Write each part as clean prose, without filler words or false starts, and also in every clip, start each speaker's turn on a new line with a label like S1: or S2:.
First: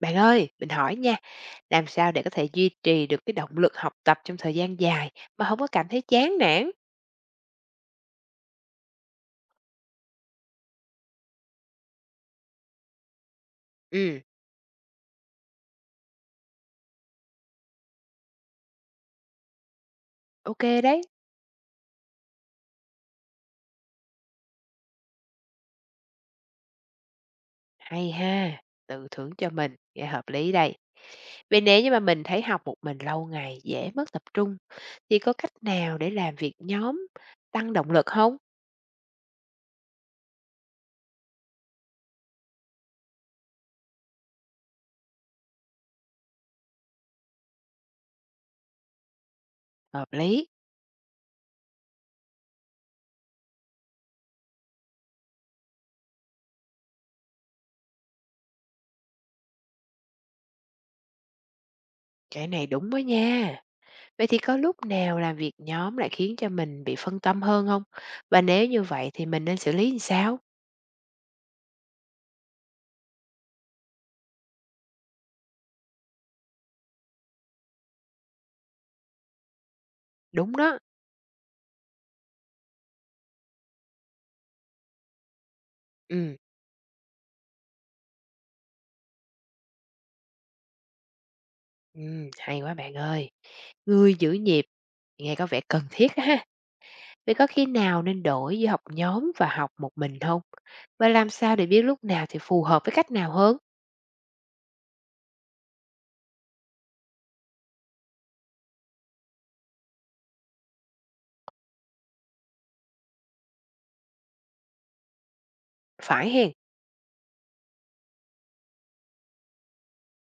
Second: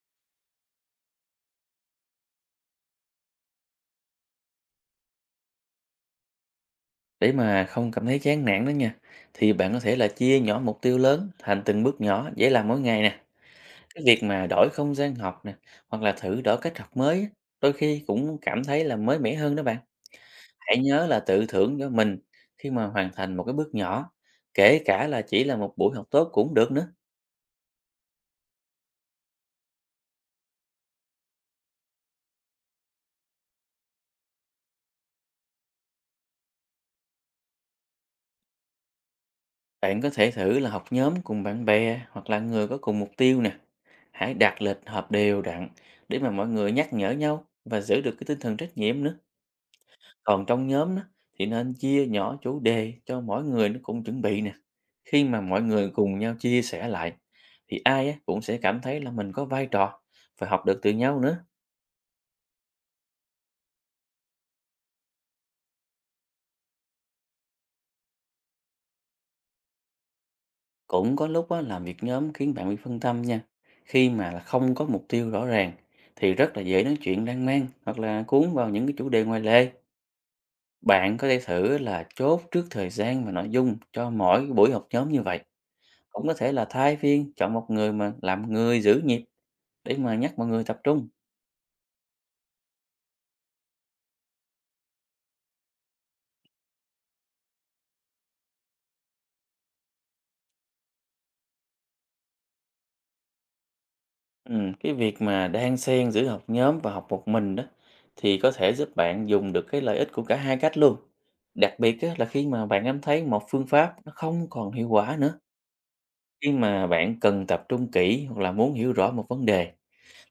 S1: Bạn ơi, mình hỏi nha, làm sao để có thể duy trì được cái động lực học tập trong thời gian dài mà không có cảm thấy chán nản?
S2: Để mà không cảm thấy chán nản đó nha, thì bạn có thể là chia nhỏ mục tiêu lớn thành từng bước nhỏ dễ làm mỗi ngày nè. Cái
S1: Ừ,
S2: việc mà đổi không gian học nè, hoặc là thử đổi cách học mới, á, đôi khi cũng cảm thấy là mới mẻ hơn đó bạn.
S1: ok
S2: Hãy
S1: đấy,
S2: nhớ là tự thưởng cho mình khi mà hoàn thành một cái bước nhỏ, kể cả là chỉ là một buổi học tốt cũng được nữa.
S1: hay ha, tự thưởng cho mình, nghe hợp lý đây. Vậy nếu như mà mình thấy học một mình lâu ngày dễ mất tập trung, thì có cách nào để làm việc nhóm tăng động lực không?
S2: Bạn có thể thử là học nhóm cùng bạn bè hoặc là người có cùng mục tiêu nè. Hãy đặt lịch họp đều đặn để mà mọi người nhắc nhở nhau và giữ được cái tinh thần trách nhiệm nữa.
S1: Hợp
S2: Còn
S1: lý,
S2: trong nhóm đó, thì nên chia nhỏ chủ đề cho mỗi người nó cũng chuẩn bị nè. Khi mà mọi người cùng nhau chia sẻ lại, thì ai á, cũng sẽ cảm thấy là mình có vai trò và học được từ nhau nữa.
S1: cái này đúng đó nha. Vậy thì có lúc nào làm việc nhóm lại khiến cho mình bị phân tâm hơn không? Và nếu như vậy thì mình nên xử lý như sao?
S2: Cũng có lúc á, làm việc nhóm khiến bạn bị phân tâm nha. Khi mà là không có mục tiêu rõ ràng, thì rất là dễ nói chuyện lan man hoặc là cuốn vào những cái chủ đề ngoài lề.
S1: Đúng đó.
S2: Bạn có thể thử là chốt trước thời gian và nội dung cho mỗi buổi học nhóm như vậy. Cũng có
S1: Ừ.
S2: thể là thay phiên chọn một người mà làm người giữ nhịp để mà nhắc mọi người tập trung.
S1: Hay quá bạn ơi. Người giữ nhịp nghe có vẻ cần thiết á ha. Vậy có khi nào nên đổi giữa học nhóm và học một mình không? Và làm sao để biết lúc nào thì phù hợp với cách nào hơn?
S2: Cái việc mà đan xen giữa học nhóm và học một mình đó thì có thể giúp bạn dùng được cái lợi ích của cả hai cách luôn. Đặc biệt á, là khi mà bạn cảm thấy một phương pháp nó không còn hiệu quả nữa.
S1: Phải
S2: Khi
S1: hén?
S2: mà bạn cần tập trung kỹ hoặc là muốn hiểu rõ một vấn đề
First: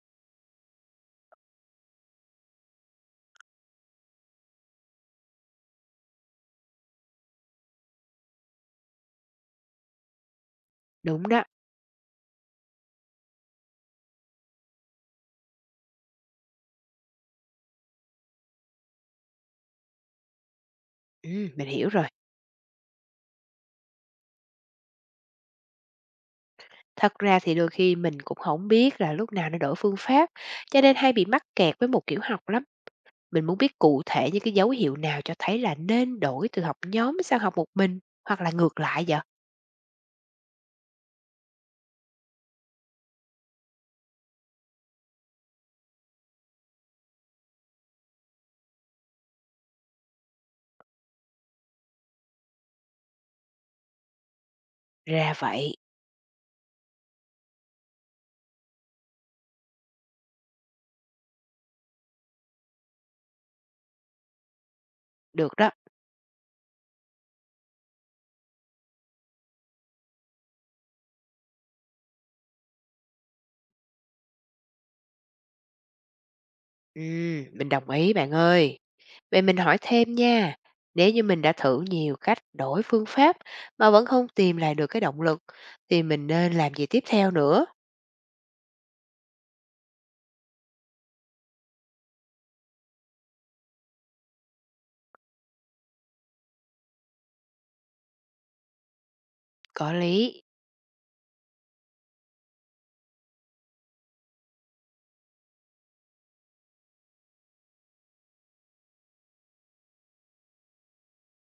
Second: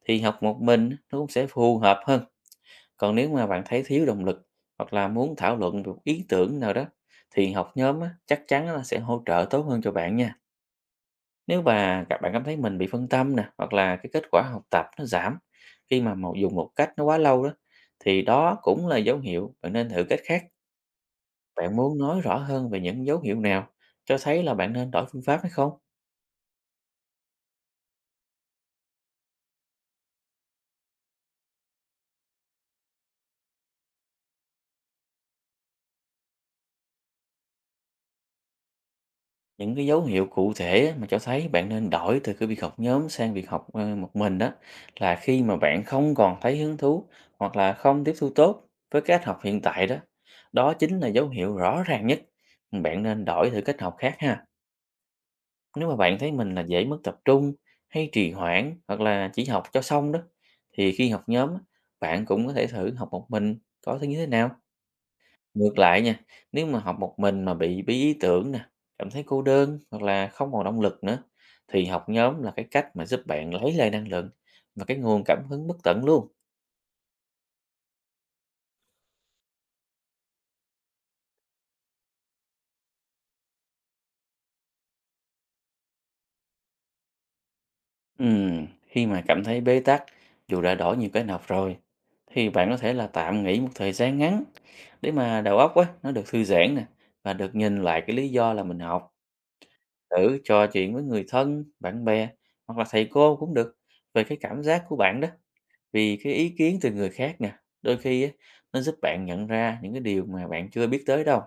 S2: thì học một mình á, nó cũng sẽ phù hợp hơn. Còn nếu mà bạn thấy thiếu động lực hoặc là muốn thảo luận về một ý tưởng nào đó thì học nhóm á, chắc chắn là sẽ hỗ trợ tốt hơn cho bạn nha.
S1: Đúng đó.
S2: Nếu mà các bạn cảm thấy mình bị phân tâm nè, hoặc là cái kết quả học tập nó giảm khi mà dùng một cách nó quá lâu đó, thì đó cũng là dấu hiệu bạn nên thử cách khác.
S1: Mình
S2: Bạn
S1: hiểu
S2: muốn
S1: rồi.
S2: nói rõ hơn về những dấu hiệu nào cho thấy là bạn nên đổi phương pháp hay không?
S1: Thật ra thì đôi khi mình cũng không biết là lúc nào nên đổi phương pháp, cho nên hay bị mắc kẹt với một kiểu học lắm. Mình muốn biết cụ thể những cái dấu hiệu nào cho thấy là nên đổi từ học nhóm sang học một mình, hoặc là ngược lại vậy?
S2: Những cái dấu hiệu cụ thể á, mà cho thấy bạn nên đổi từ cái việc học nhóm sang việc học một mình đó là khi mà bạn không còn thấy hứng thú hoặc là không tiếp thu tốt với cách học hiện tại đó. Đó chính là dấu hiệu rõ ràng nhất. Bạn nên đổi thử cách học khác ha.
S1: Ra vậy.
S2: Nếu mà bạn thấy mình là dễ mất tập trung hay trì hoãn hoặc là chỉ học cho xong đó thì khi học nhóm á, bạn cũng có thể thử học một mình có thấy như thế nào.
S1: Được đó.
S2: Ngược lại nha, nếu mà học một mình mà bị bí ý tưởng nè, cảm thấy cô đơn hoặc là không còn động lực nữa thì học nhóm là cái cách mà giúp bạn lấy lại năng lượng và cái nguồn cảm hứng bất tận luôn.
S1: Mình đồng ý bạn ơi. Vậy mình hỏi thêm nha, nếu như mình đã thử nhiều cách đổi phương pháp mà vẫn không tìm lại được cái động lực thì mình nên làm gì tiếp theo nữa?
S2: Khi mà cảm thấy bế tắc dù đã đổi nhiều cái học rồi thì bạn có thể là tạm nghỉ một thời gian ngắn để mà đầu óc á, nó được thư giãn nè và được nhìn lại cái lý do là mình học.
S1: Có
S2: Thử
S1: lý,
S2: trò chuyện với người thân, bạn bè hoặc là thầy cô cũng được về cái cảm giác của bạn đó. Vì cái ý kiến từ người khác nè, đôi khi á, nó giúp bạn nhận ra những cái điều mà bạn chưa biết tới đâu.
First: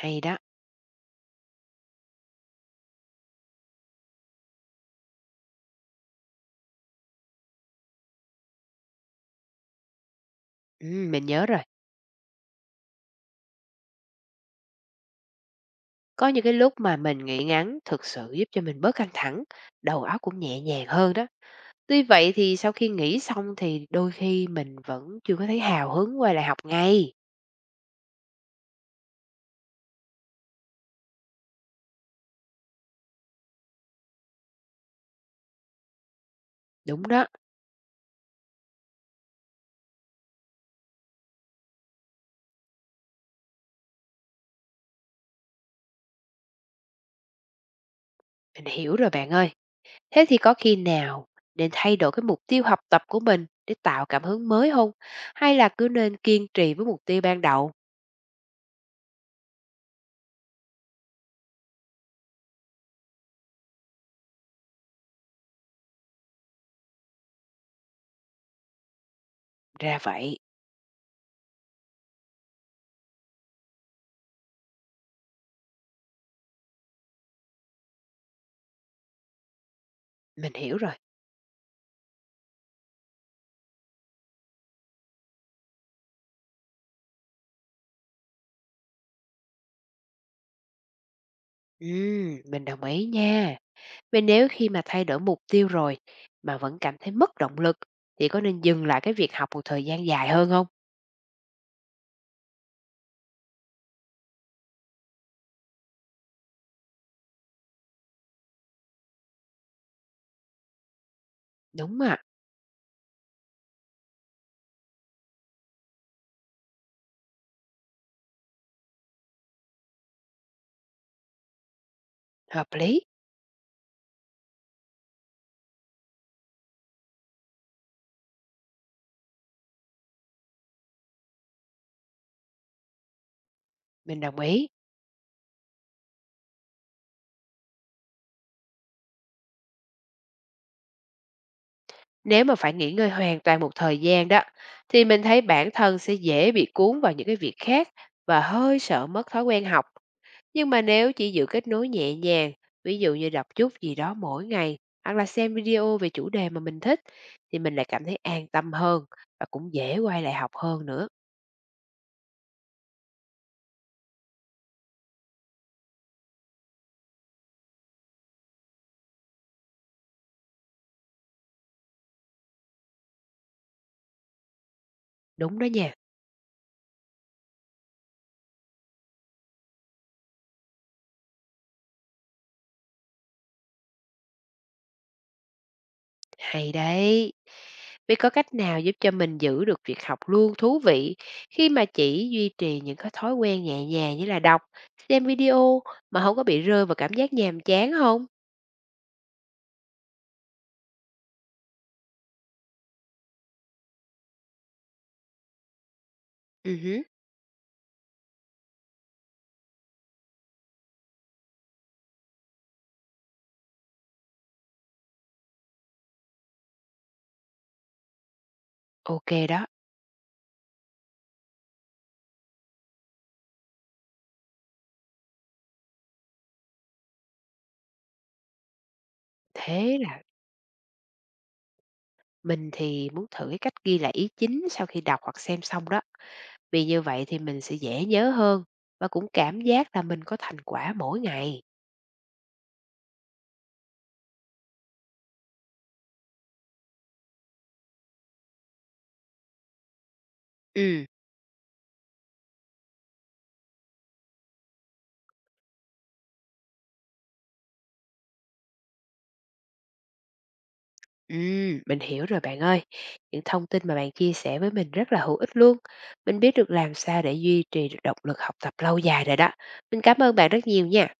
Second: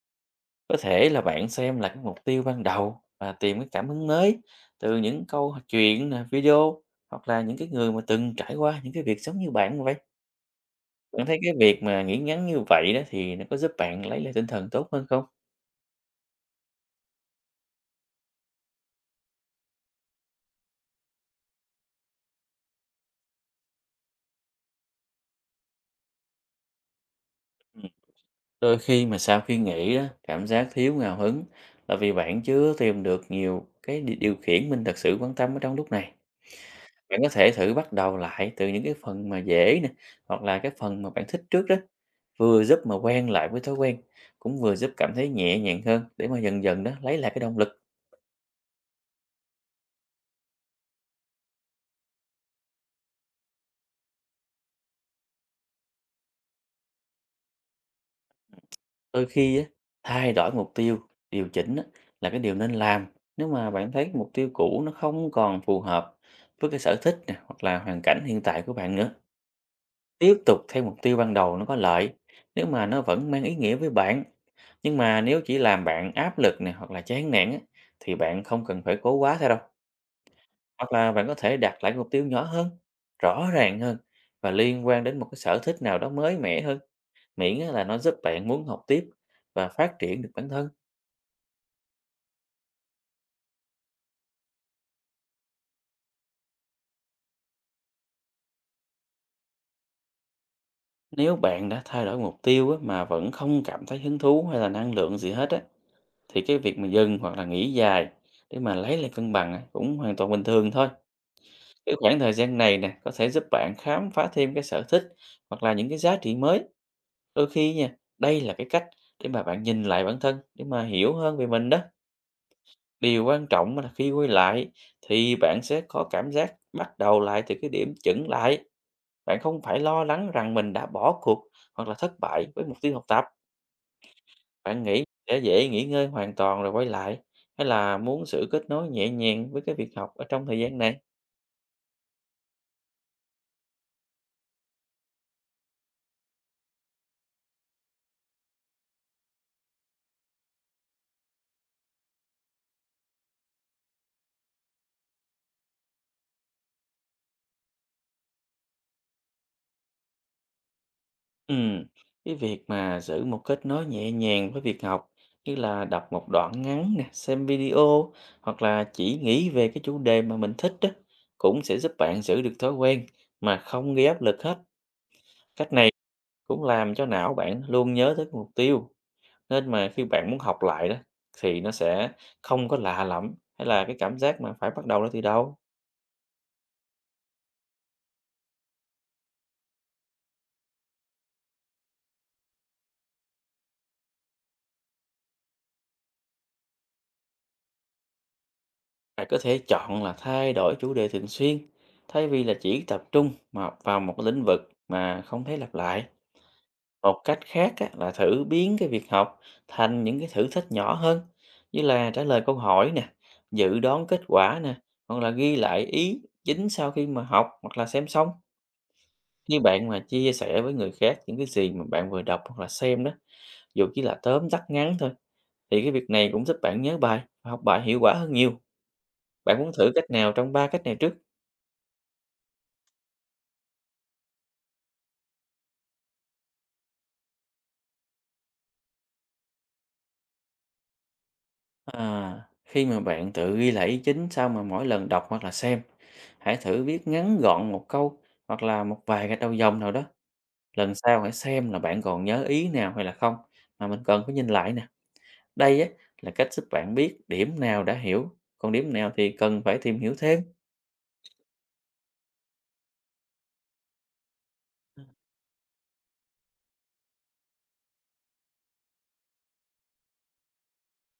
S1: hay đó.
S2: Có thể là bạn xem là cái mục tiêu ban đầu và tìm cái cảm hứng mới từ những câu chuyện, nè, video hoặc là những cái người mà từng trải qua những cái việc giống như bạn vậy.
S1: Ừ,
S2: Bạn
S1: mình
S2: thấy
S1: nhớ
S2: cái
S1: rồi.
S2: việc mà nghĩ ngắn như vậy đó thì nó có giúp bạn lấy lại tinh thần tốt hơn không?
S1: Có những cái lúc mà mình nghĩ ngắn thực sự giúp cho mình bớt căng thẳng, đầu óc cũng nhẹ nhàng hơn đó. Tuy vậy thì sau khi nghỉ xong thì đôi khi mình vẫn chưa có thấy hào hứng quay lại học ngay.
S2: Đôi khi mà sau khi nghỉ đó, cảm giác thiếu ngào hứng là vì bạn chưa tìm được nhiều cái điều khiển mình thật sự quan tâm ở trong lúc này.
S1: Đúng
S2: Bạn
S1: đó,
S2: có thể thử bắt đầu lại từ những cái phần mà dễ nè, hoặc là cái phần mà bạn thích trước đó. Vừa giúp mà quen lại với thói quen, cũng vừa giúp cảm thấy nhẹ nhàng hơn để mà dần dần đó lấy lại cái động lực.
S1: mình hiểu rồi bạn ơi. Thế thì có khi nào nên thay đổi cái mục tiêu học tập của mình để tạo cảm hứng mới không? Hay là cứ nên kiên trì với mục tiêu ban đầu?
S2: Đôi khi á, thay đổi mục tiêu, điều chỉnh á, là cái điều nên làm. Nếu mà bạn thấy mục tiêu cũ nó không còn phù hợp với cái sở thích nè, hoặc là hoàn cảnh hiện tại của bạn nữa.
S1: Ra
S2: Tiếp
S1: vậy,
S2: tục theo mục tiêu ban đầu nó có lợi nếu mà nó vẫn mang ý nghĩa với bạn. Nhưng mà nếu chỉ làm bạn áp lực này hoặc là chán nản á, thì bạn không cần phải cố quá theo đâu.
S1: mình hiểu
S2: Hoặc
S1: rồi.
S2: là bạn có thể đặt lại mục tiêu nhỏ hơn, rõ ràng hơn và liên quan đến một cái sở thích nào đó mới mẻ hơn. Miễn á là nó giúp bạn muốn học tiếp và phát triển được bản thân.
S1: Mình đồng ý nha. Vì nếu khi mà thay đổi mục tiêu rồi mà vẫn cảm thấy mất động lực thì có nên dừng lại cái việc học một thời gian dài hơn không?
S2: Nếu bạn đã thay đổi mục tiêu á, mà vẫn không cảm thấy hứng thú hay là năng lượng gì hết á, thì cái việc mà dừng hoặc là nghỉ dài để mà lấy lại cân bằng á, cũng hoàn toàn bình thường thôi. Cái
S1: Đúng à,
S2: khoảng thời gian này nè, có thể giúp bạn khám phá thêm cái sở thích hoặc là những cái giá trị mới. Đôi khi nha, đây là cái cách để mà bạn nhìn lại bản thân, để mà hiểu hơn về mình đó.
S1: hợp lý,
S2: Điều quan trọng là khi quay lại thì bạn sẽ có cảm giác bắt đầu lại từ cái điểm chững lại. Bạn không phải lo lắng rằng mình đã bỏ cuộc hoặc là thất bại với mục tiêu học tập.
S1: mình đồng ý.
S2: Bạn nghĩ sẽ dễ nghỉ ngơi hoàn toàn rồi quay lại hay là muốn sự kết nối nhẹ nhàng với cái việc học ở trong thời gian này?
S1: Nếu mà phải nghỉ ngơi hoàn toàn một thời gian đó thì mình thấy bản thân sẽ dễ bị cuốn vào những cái việc khác và hơi sợ mất thói quen học. Nhưng mà nếu chỉ giữ kết nối nhẹ nhàng, ví dụ như đọc chút gì đó mỗi ngày hoặc là xem video về chủ đề mà mình thích thì mình lại cảm thấy an tâm hơn và cũng dễ quay lại học hơn nữa.
S2: Ừ, cái việc mà giữ một kết nối nhẹ nhàng với việc học như là đọc một đoạn ngắn nè, xem video hoặc là chỉ nghĩ về cái chủ đề mà mình thích đó cũng sẽ giúp bạn giữ được thói quen mà không gây áp lực hết.
S1: Đúng đó
S2: Cách này
S1: nha.
S2: cũng làm cho não bạn luôn nhớ tới mục tiêu nên mà khi bạn muốn học lại đó thì nó sẽ không có lạ lẫm hay là cái cảm giác mà phải bắt đầu lại từ đầu.
S1: Hay đấy. Vậy có cách nào giúp cho mình giữ được việc học luôn thú vị khi mà chỉ duy trì những cái thói quen nhẹ nhàng như là đọc, xem video mà không có bị rơi vào cảm giác nhàm chán không?
S2: Bạn có thể chọn là thay đổi chủ đề thường xuyên thay vì là chỉ tập trung mà vào một cái lĩnh vực mà không thấy lặp lại.
S1: Ừ, hứ,
S2: Một cách khác á, là thử biến cái việc học thành những cái thử thách nhỏ hơn như là trả lời câu hỏi nè, dự đoán kết quả nè, hoặc là ghi lại ý chính sau khi mà học hoặc là xem xong.
S1: ok
S2: Khi
S1: đó.
S2: bạn mà chia sẻ với người khác những cái gì mà bạn vừa đọc hoặc là xem đó, dù chỉ là tóm tắt ngắn thôi thì cái việc này cũng giúp bạn nhớ bài và học bài hiệu quả hơn nhiều. Bạn muốn thử
S1: Thế
S2: cách
S1: là
S2: nào trong ba cách này trước?
S1: mình thì muốn thử cái cách ghi lại ý chính sau khi đọc hoặc xem xong đó. Vì như vậy thì mình sẽ dễ nhớ hơn và cũng cảm giác là mình có thành quả mỗi ngày.
S2: À, khi mà bạn tự ghi lại ý chính sau mà mỗi lần đọc hoặc là xem, hãy thử viết ngắn gọn một câu hoặc là một vài cái đầu dòng nào đó. Lần
S1: Ừm,
S2: sau hãy xem là bạn còn nhớ ý nào hay là không mà mình cần phải nhìn lại nè. Đây á là cách giúp bạn biết điểm nào đã hiểu, còn điểm nào thì cần phải tìm hiểu thêm.
S1: mình hiểu rồi bạn ơi. Những thông tin mà bạn chia sẻ với mình rất là hữu ích luôn. Mình biết được làm sao để duy trì được động lực học tập lâu dài rồi đó. Mình cảm ơn bạn rất nhiều nha.